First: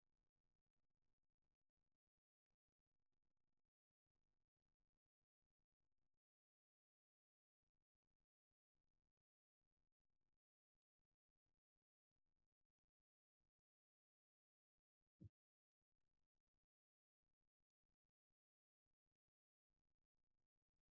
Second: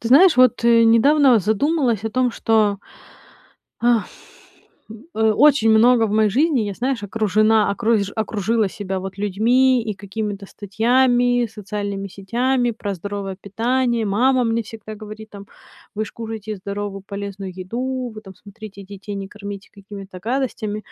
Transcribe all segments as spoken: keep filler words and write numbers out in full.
Ты знаешь, вот и недавно задумалась о том, что, а, м, очень очень много в моей жизни, я, знаешь, окружена, окруж окружила себя, вот, людьми и какими-то статьями, социальными сетями про здоровое питание. Мама мне всегда говорит, там: "Вы ж кушайте здоровую, полезную еду. Вы там, смотрите, детей не кормите какими-то гадостями".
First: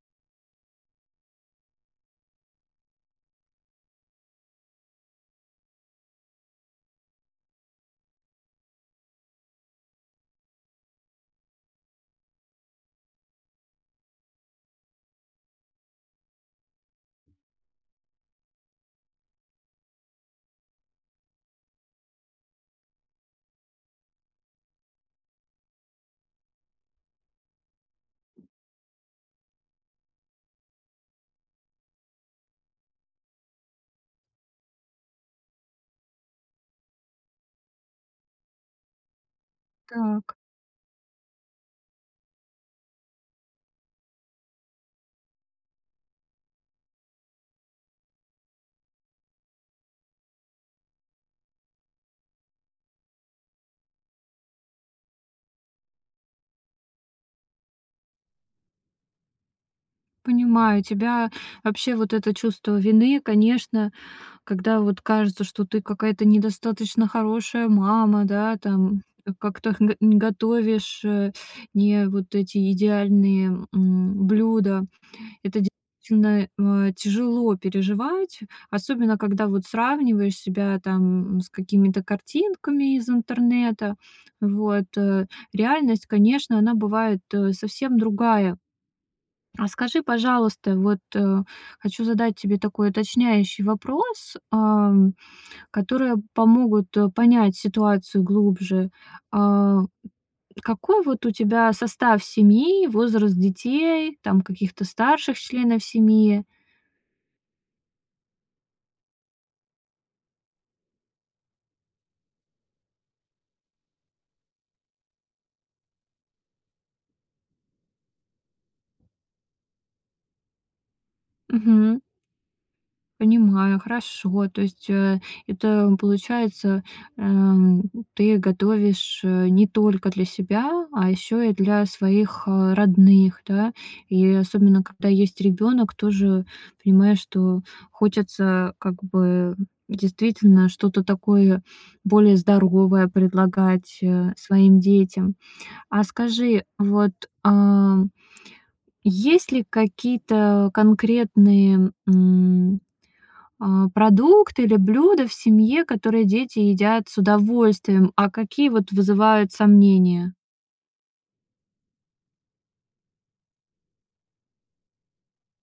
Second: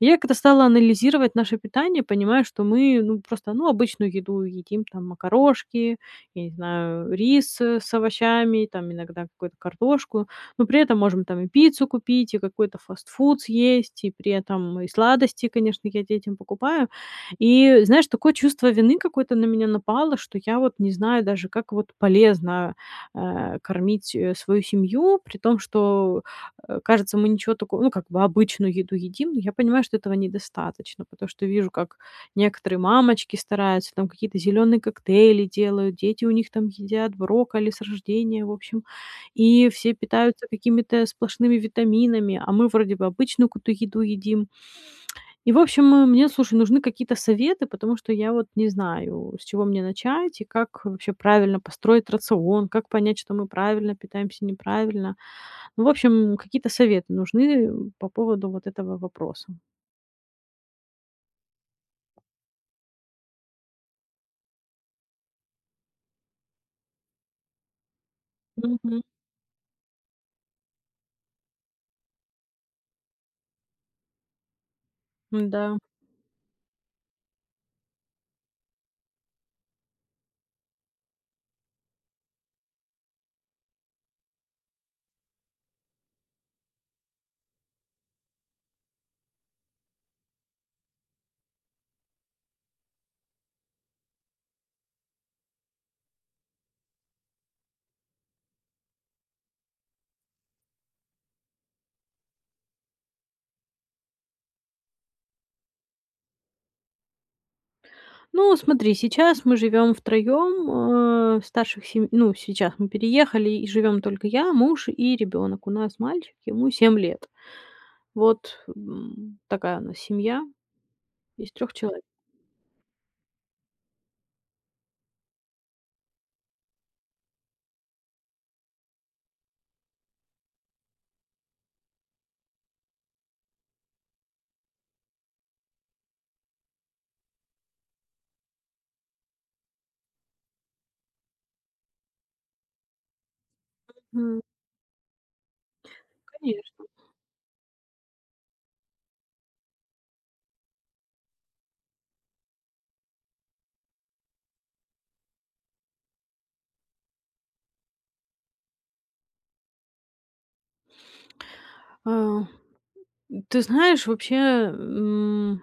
Я когда стала анализировать наше питание, понимаю, что мы, ну просто, ну, обычную еду едим, там: макарошки, я не знаю, э, рис, э, с овощами, там, иногда какую-то картошку. Но при этом можем там и пиццу купить, и какой-то фастфуд съесть, и при этом и сладости, конечно, я детям покупаю. И, знаешь, такое чувство вины какое-то на меня напало, что я вот не знаю даже, как вот полезно, а, кормить, э, свою семью, при том, что, э, кажется, мы ничего тако ну, как бы обычную еду едим, но я понимаю, что этого недостаточно. Потому что вижу, как некоторые мамочки стараются, там, какие-то зелёные коктейли делают, дети у них там едят брокколи с рождения, в общем. И все Так. питаются какими-то сплошными витаминами, а мы вроде бы обычную какую-то еду едим. И в общем, м, мне, слушай, нужны какие-то советы, потому что я вот не знаю, с чего мне начать и как, э, вообще правильно построить рацион? Как понять, что мы правильно питаемся, неправильно? Ну, в общем, какие-то советы нужны, э, по поводу вот этого вопроса. Понимаю тебя. Вообще вот это чувство вины, конечно, когда вот кажется, что ты какая-то недостаточно хорошая мама, да, там. Мгм. К как-то х не готовишь, э, не вот эти идеальные, м, блюда. Это Н-да. действительно, э, тяжело переживать, особенно когда вот сравниваешь себя, там, с какими-то картинками из интернета. Вот, э. Реальность, конечно, она бывает, э, совсем другая. А скажи, пожалуйста, вот, хочу задать тебе такой уточняющий вопрос, ам, которые помогут, э, понять ситуацию глубже. А, какой вот у тебя состав семьи, возраст детей, там, каких-то старших членов семьи? Ну, смотри, сейчас мы живем втроем. Э, старших сей ну, сейчас мы переехали и живем только я, муж и ребенок. У нас мальчик, ему семь лет. Вот, м, такая у нас семья из трех Мгм. человек. Понимаю, хорошо. То есть, э, это получается, э, м, ты готовишь, э, не только для себя, а еще и для своих, э, родных, да. И особенно, когда есть ребенок, тоже понимаешь, что хочется как бы действительно что-то такое более здоровое предлагать, э, Мгм. своим детям. А скажи, Конечно. вот, а, есть ли какие-то конкретные, м, а, продукты или блюда в семье, которые дети едят с удовольствием, а какие вот вызывают сомнения? Э, ты знаешь, вообще, м,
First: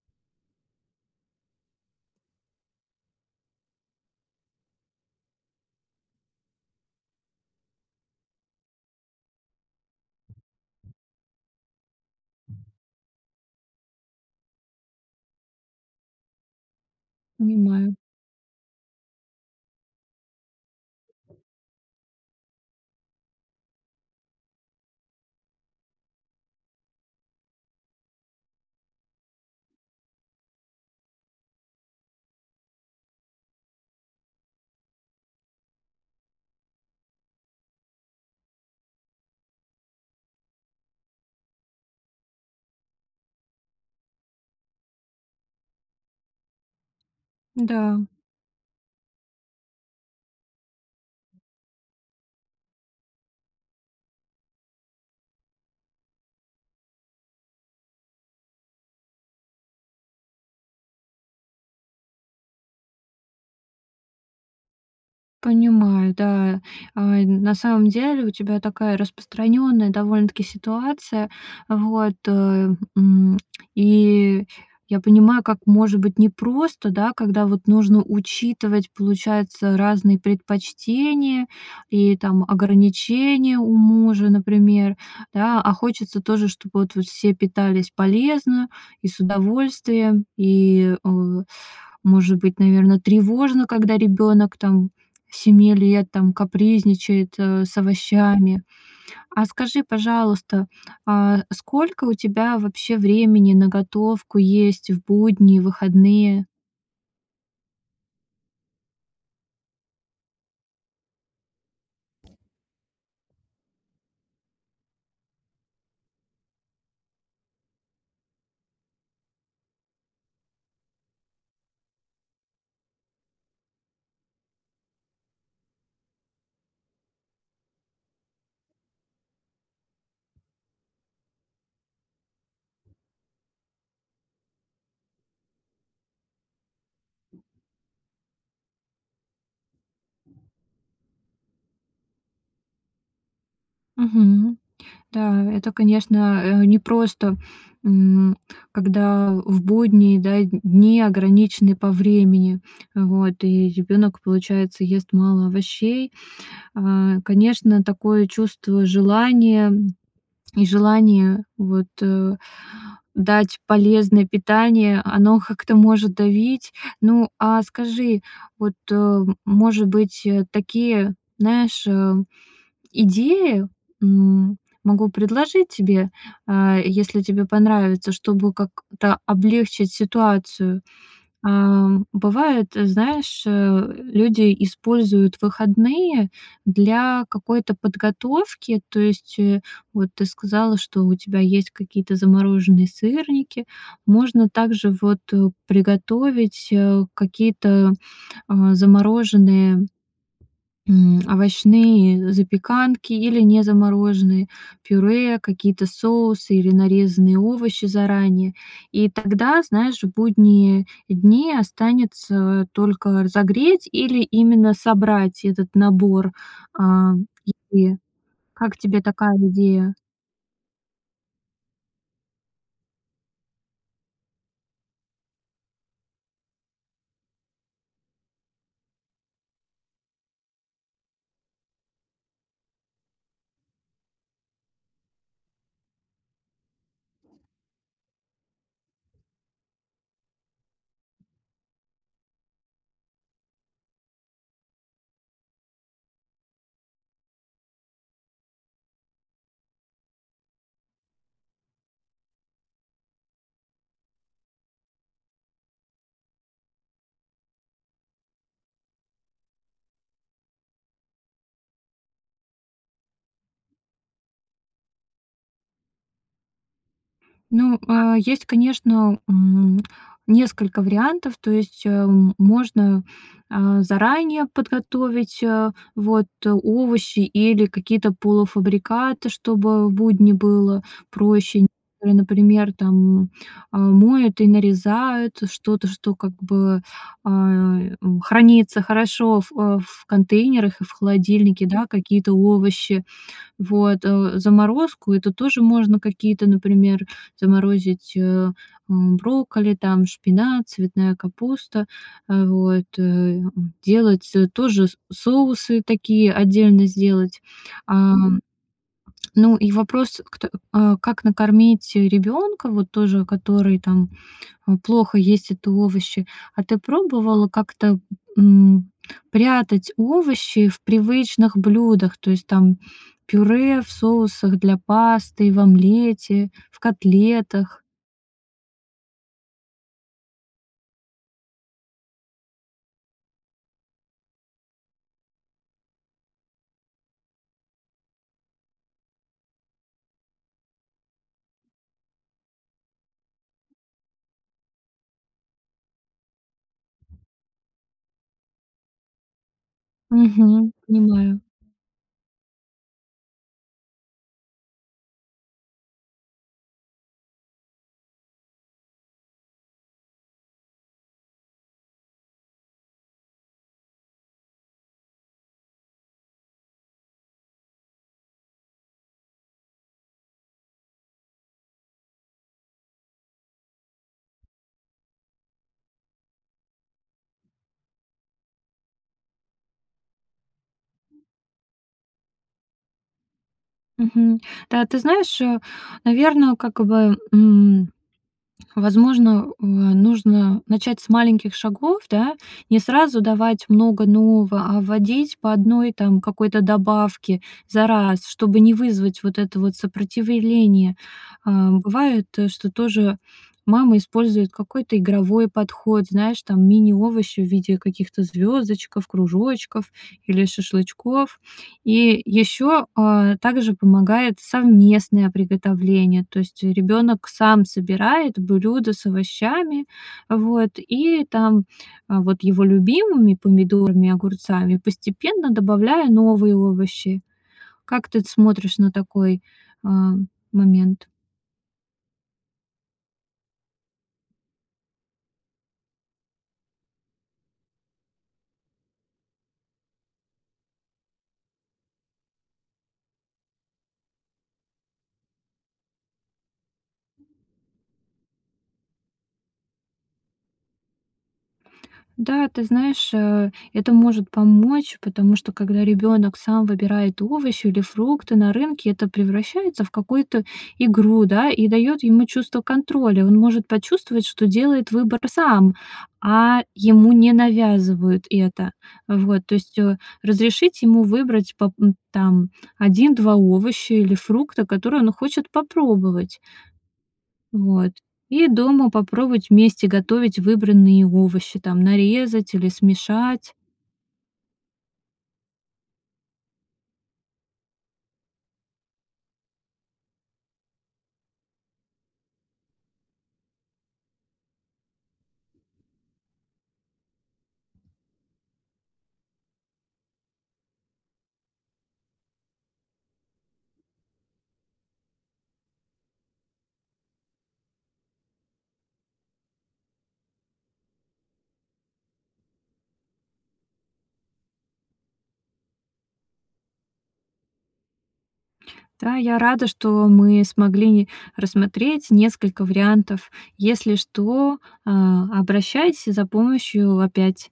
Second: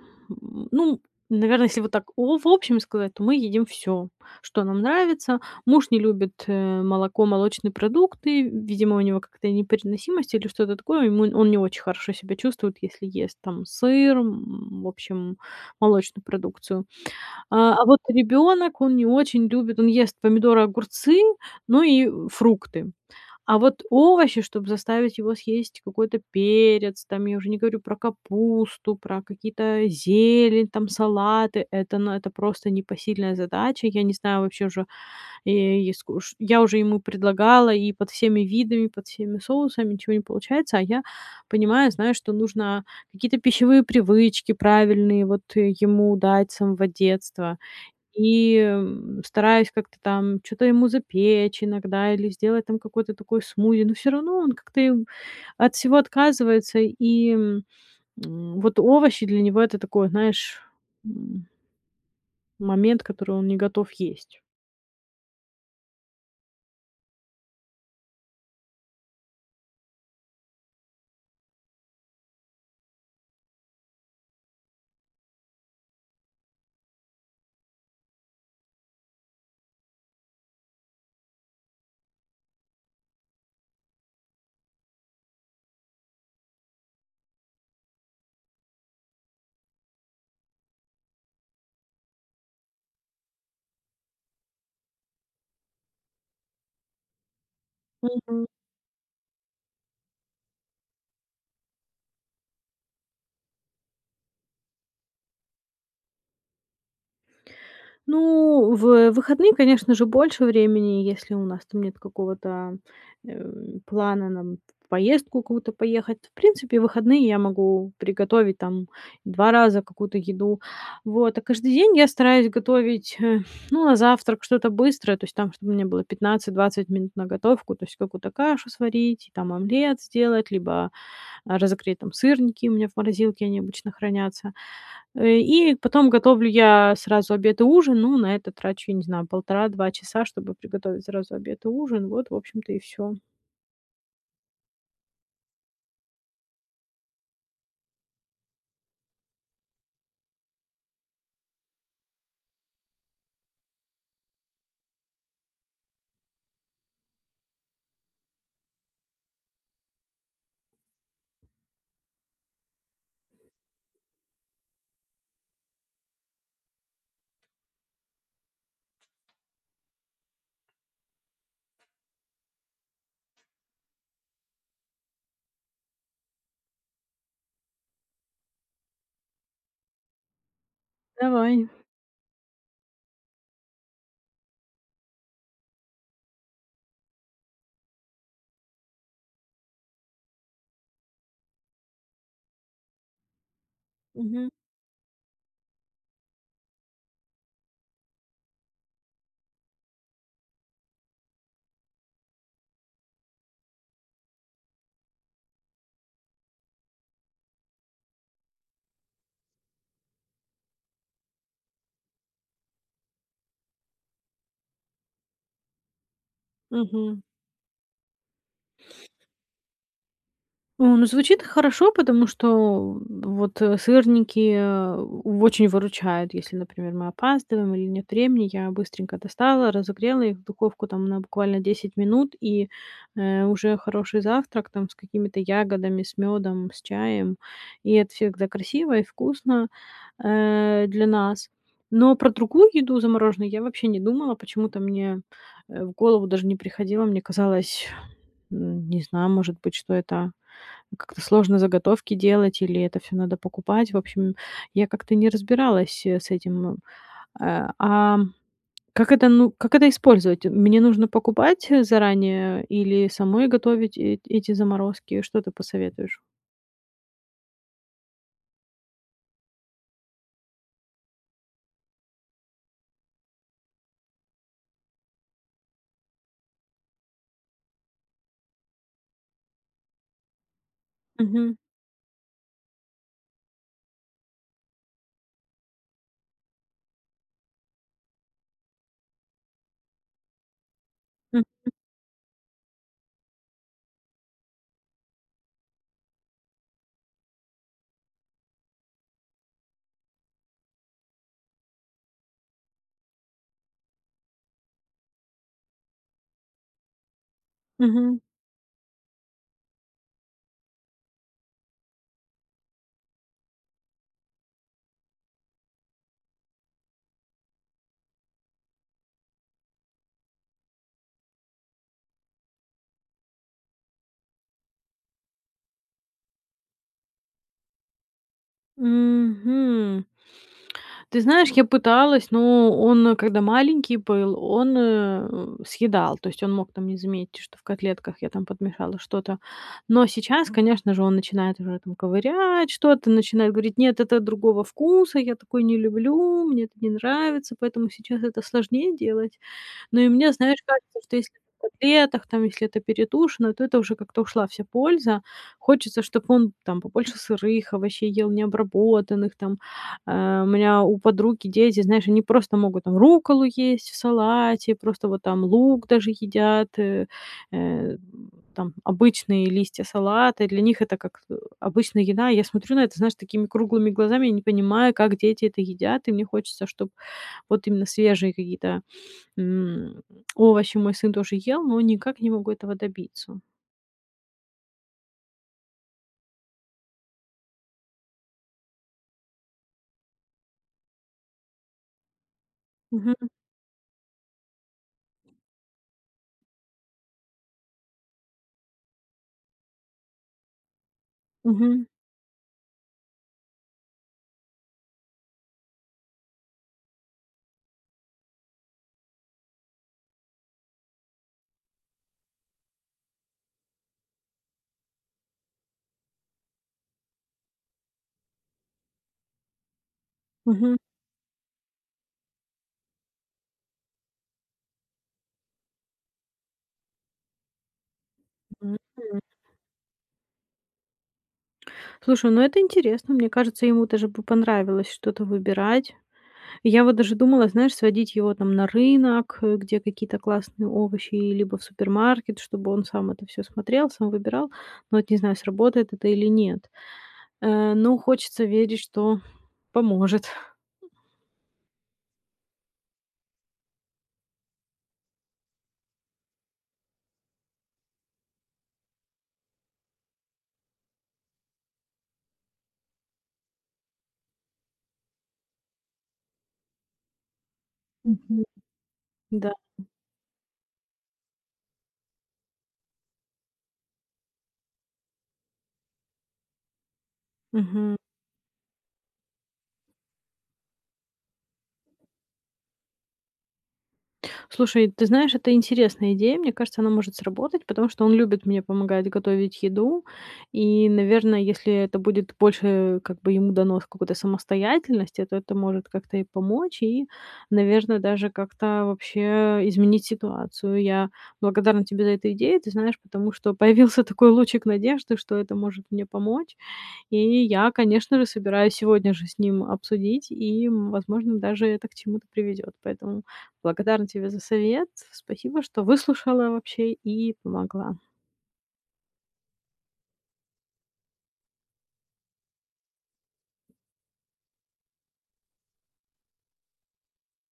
ну, наверно, если вот так о в общем сказать, то мы едим всё, что нам нравится. Муж не любит, э, молоко, молочные продукты. Видимо, у него какая-то непереносимость или что-то такое. Ему он не очень хорошо себя чувствует, если ест, там, сыр, м, в общем, молочную продукцию. А а Понимаю. вот ребенок- он не очень любит он ест помидоры, огурцы, ну и фрукты. А вот овощи, чтоб заставить его съесть какой-то перец, там, я уже не говорю про капусту, про какие-то зелень, там, салаты- это, ну, это просто непосильная задача. Я не знаю вообще уже, е и скуш я уже ему предлагала и под всеми видами, под всеми соусами- ничего не получается, а я понимаю, знаю, что нужно какие-то пищевые привычки правильные, вот, э, ему дать с самого детства. Да. И стараюсь как-то там чё-то ему запечь иногда или сделать там какой-то такой смузи, но всё равно он как-то, э, от всего отказывается. И, м, вот овощи для него- это такой, знаешь, м момент, который он не готов есть. Понимаю, да. А, на самом деле у тебя такая распространенная, довольно-таки, ситуация. Вот, э, м, и я понимаю, как может быть непросто, да, когда вот нужно учитывать, получается, разные предпочтения и, там, ограничения у мужа, например. Да, а хочется тоже, чтобы вот все питались полезно и с удовольствием, и, э, может быть, наверно, тревожно, когда ребенок, там, семи лет, там, капризничает, э, с Мгм. овощами. А скажи, пожалуйста, а, сколько у тебя вообще времени на готовку есть в будние, выходные? Ну, в выходные, конечно же, больше времени, если у нас там нет какого-то, э, плана, нам, в поездку какую-то поехать. В принципе, в выходные я могу приготовить, там, два раза какую-то еду. Вот, а каждый день я стараюсь готовить, э, ну, на завтрак что-то быстрое, то есть, там, чтобы у меня было пятнадцать двадцать минут на готовку, то есть какую-то кашу сварить, там, омлет сделать, либо, а, разогреть там сырники, у меня в морозилке они обычно хранятся. Э, и потом готовлю я сразу обед и ужин. Ну, на это трачу, я не знаю, полтора два часа, чтобы приготовить сразу обед и ужин. Вот, в общем-то, и всё. Мгм. Да, это, конечно, э, непросто, м, когда в будние, да, дни ограничены по времени. Вот, и ребенок, получается, ест мало овощей. Э, конечно, такое чувство желания, и желание, вот, э, дать полезное питание, оно как-то может давить. Ну, а скажи, вот, э, может быть, э, такие, знаешь, э, идеи, м, могу предложить тебе, э, если тебе понравится, чтобы как-то облегчить ситуацию. Давай. Э, бывает, знаешь, э, люди используют выходные для какой-то подготовки. То есть, э, вот ты сказала, что у тебя есть какие-то замороженные сырники. Можно Мгм. также вот, э, приготовить, э, какие-то, э, замороженные, м, овощные запеканки или не замороженные пюре, какие-то соусы или нарезанные овощи заранее. И тогда, знаешь, в будние дни останется только разогреть или именно собрать этот набор, э, Мгм. м, и как тебе такая идея? О, ну, звучит хорошо, потому что, о вот, сырники, э, очень выручают, если, например, мы опаздываем или нет времени. Я быстренько достала, разогрела их, в духовку, там, на буквально десять минут, и, э, уже хороший завтрак, там, с какими-то ягодами, с мёдом, с чаем. И от всех, да, красиво и вкусно, э, для нас. Но про другую еду замороженную я вообще не думала. Почему-то мне, э, в голову даже не приходило. Мне казалось, м, не знаю, может быть, что это как-то сложно заготовки делать или это всё надо покупать. В общем, я как-то не разбиралась, э, с этим. Э, а как это, ну, как это использовать? Мне нужно покупать заранее или самой готовить э эти заморозки? Что ты посоветуешь? Ну, а, есть, конечно, м, несколько вариантов. То есть, э, можно, э, заранее подготовить, э, вот овощи или какие-то полуфабрикаты, чтобы будни было Мгм. проще. Которые, например, там, э, моют и нарезают что-то, что, как бы, э, хранится хорошо в э, в контейнерах и в Мгм. холодильнике, да, какие-то овощи. Вот, э, заморозку- это тоже можно какие-то, например, заморозить, э, брокколи, там, шпинат, цветная капуста. Э, вот, э, м, делать, э, тоже с соусы такие, отдельно сделать. А, Мгм. ну и вопрос, кт э, как накормить ребенка, вот тоже, который, там, плохо есть это овощи. А ты пробовала как-то, м, прятать овощи в привычных блюдах? То есть, там, пюре, в соусах для пасты, в омлете, в котлетах? Мгм. Ты знаешь, я пыталась, но он, когда маленький был, он, э, съедал. То есть он мог там не заметить, что в котлетках я там подмешала что-то. Но сейчас, конечно же, он начинает уже там ковырять что-то, начинает говорить: "Нет, это другого вкуса, я такое не люблю, мне это не нравится". Поэтому сейчас это сложнее делать. Но и мне, знаешь, Мгм, кажется, что если понимаю. в котлетах, там, если это перетушено, то это уже как-то ушла вся польза. Хочется, чтоб он там побольше сырых овощей ел, необработанных там. Э, у меня у подруги дети, знаешь, они просто могут, там, рукколу есть в салате, просто вот там лук даже едят, э, э, там, обычные листья салата. Для них это как обычная еда. Я смотрю на это, знаешь, такими круглыми глазами, я не понимаю, как дети это едят, и мне хочется, чтоб вот именно свежие какие-то, м, овощи мой сын тоже ел, но никак не могу этого добиться. Мгм. Да, ты знаешь, э, наверно, как бы, м, возможно, у, а, нужно начать с маленьких шагов, да? Не Мгм. сразу давать много нового, а вводить по одной, там, какой-то добавке за раз, чтобы не вызвать вот это вот сопротивление. Э, Мгм. бывает, что тоже мама использует какой-то игровой подход, знаешь, там, мини-овощи в виде каких-то звёздочков, кружочков или шашлычков. И ещё, э, также помогает совместное приготовление. То есть, э, ребёнок сам собирает блюдо с овощами, вот, Мгм. и там, вот его любимыми- помидорами, огурцами- постепенно добавляя новые овощи. Как ты смотришь на [unintelligible] такой, э, момент? Слушай, ну это интересно. Мне кажется, ему даже бы понравилось что-то выбирать. Я вот даже думала, знаешь, сводить его, там, на рынок, э, где какие-то классные овощи, либо в супермаркет, чтобы он сам это всё смотрел, сам выбирал. Но вот не знаю, сработает это или нет. Э, но хочется верить, что поможет. Да, ты знаешь, э, это может помочь, потому что когда ребёнок сам выбирает овощи или фрукты на рынке, это превращается в какую-то игру, да, и даёт ему чувство контроля. Он может почувствовать, что делает выбор сам, а ему не навязывают Мгм. это. Вот, Да. то есть, э, разрешить ему выбрать поп м, там, один два овоща или фрукта, которые он хочет попробовать. Вот, Мгм. и дома попробовать вместе готовить выбранные им овощи, там, нарезать или смешать. Слушай, ты знаешь, это интересная идея. Мне кажется, она может сработать, потому что он любит мне помогать готовить еду. И, наверное, если это будет больше, как бы, ему дано сколько-то самостоятельности, то это может как-то и помочь, и, наверное, даже как-то вообще изменить ситуацию. Я благодарна тебе за эту идею, ты знаешь, потому что появился такой лучик надежды, что это может мне помочь. И я, конечно же, собираюсь сегодня же с ним обсудить и, м, возможно, даже это к чему-то приведёт. Поэтому благодарна тебе за совет. С спасибо, что выслушала вообще и помогла. Да, я рада, что мы смогли ни рассмотреть несколько вариантов. Если что, а, обращайся за помощью опять.